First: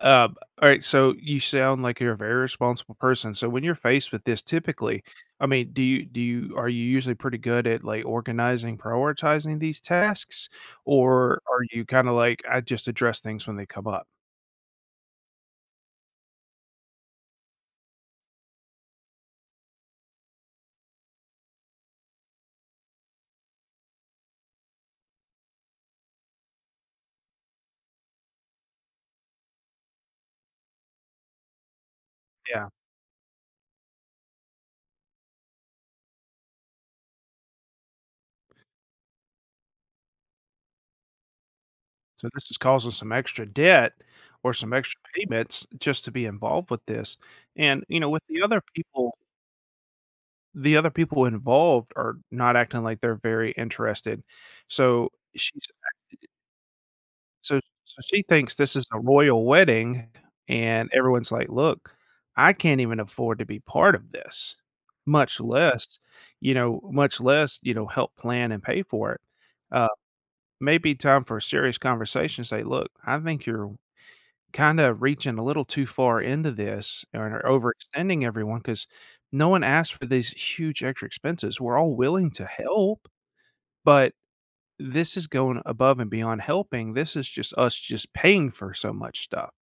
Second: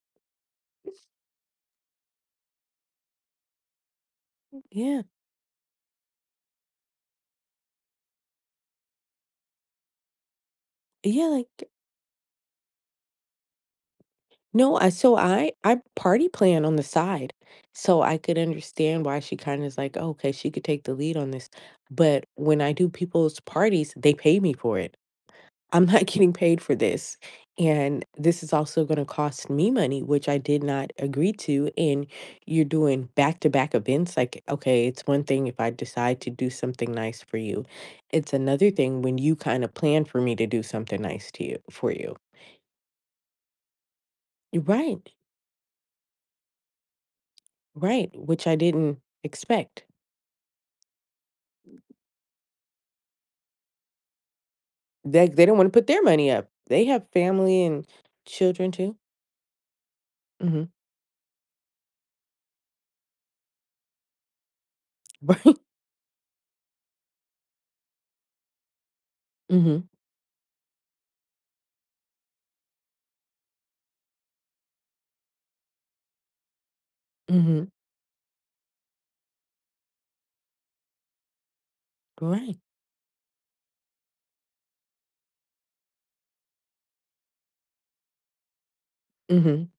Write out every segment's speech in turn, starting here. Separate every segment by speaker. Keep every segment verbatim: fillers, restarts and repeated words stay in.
Speaker 1: Um, alright, so, you sound like you're a very responsible person, so, when you're faced with this,
Speaker 2: M yeah.
Speaker 1: typically I mean, do you do you are you usually pretty good at, like, organizing, prioritizing these tasks,
Speaker 2: Yeah,
Speaker 1: or
Speaker 2: like
Speaker 1: are you kinda like, "I just address things when they come up?"
Speaker 2: No, I so, I I party plan on the side, so, I could understand why she kinda is like, "Okay, she could take the lead on this," but when I do people's parties, they pay me for it. I'm not getting paid for this, and this is also gonna cost me money, which I did not agree to, and you're
Speaker 1: Yeah.
Speaker 2: doing back-to-back events, like, okay, it's one thing if I decide to do something nice for you, it's another thing when you kinda plan for me to do something nice to you for you.
Speaker 1: So, this is causing some extra debt, or
Speaker 2: You
Speaker 1: some extra
Speaker 2: right.
Speaker 1: payments, just to be involved with this, and, you
Speaker 2: Right,
Speaker 1: know, with the
Speaker 2: which I
Speaker 1: other
Speaker 2: didn't
Speaker 1: people
Speaker 2: expect.
Speaker 1: The other people involved are not acting like they're very interested, so,
Speaker 2: They they don't
Speaker 1: she's
Speaker 2: wanna put their
Speaker 1: [unintelligible]
Speaker 2: money up, they have
Speaker 1: So
Speaker 2: family and
Speaker 1: so, she thinks
Speaker 2: children
Speaker 1: this is
Speaker 2: too.
Speaker 1: a royal wedding,
Speaker 2: Mhm.
Speaker 1: and everyone's like, "Look, I can't even afford to be part of this, much
Speaker 2: Right.
Speaker 1: less, you know much less, you know, help plan and pay for it."
Speaker 2: Mhm.
Speaker 1: Uh, maybe time for a serious conversation to say, "Look, I think you're kinda reaching a little too far into this, or
Speaker 2: Mhm.
Speaker 1: overextending everyone 'cause no one asked for these huge extra expenses. We're all willing to
Speaker 2: Right.
Speaker 1: help, but this is going above and beyond helping, this is just us just paying for so much stuff."
Speaker 2: Mhm.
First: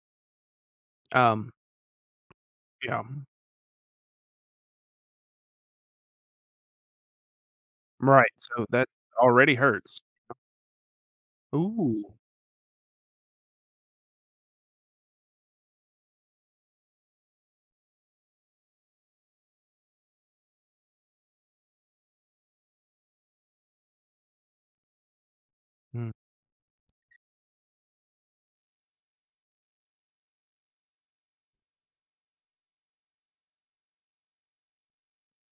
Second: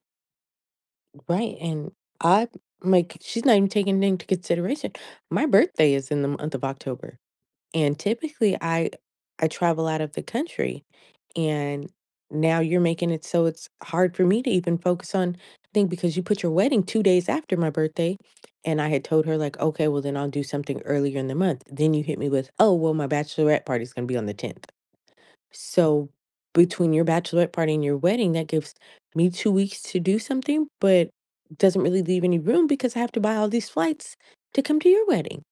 Speaker 1: Um
Speaker 2: Right, and I
Speaker 1: yeah,
Speaker 2: like,
Speaker 1: um
Speaker 2: she's not even taking anyth into consideration. My birthday is in the month of October, and
Speaker 1: Right,
Speaker 2: typically
Speaker 1: so that
Speaker 2: I I
Speaker 1: already
Speaker 2: travel
Speaker 1: hurts
Speaker 2: out of the
Speaker 1: [unintelligible]
Speaker 2: country, and
Speaker 1: Ooh.
Speaker 2: now you're making it so it's hard for me to even focus on thing because you put your wedding two days after my birthday, and I had told her like, "Okay, well, then I'll do something earlier in the month." Then you hit me with, "Oh, well my bachelorette party is going to be on the tenth." So,
Speaker 1: Mm.
Speaker 2: between your bachelorette party and your wedding, that gives me two weeks to do something, but doesn't really leave any room because I have to buy all these flights to come to your wedding.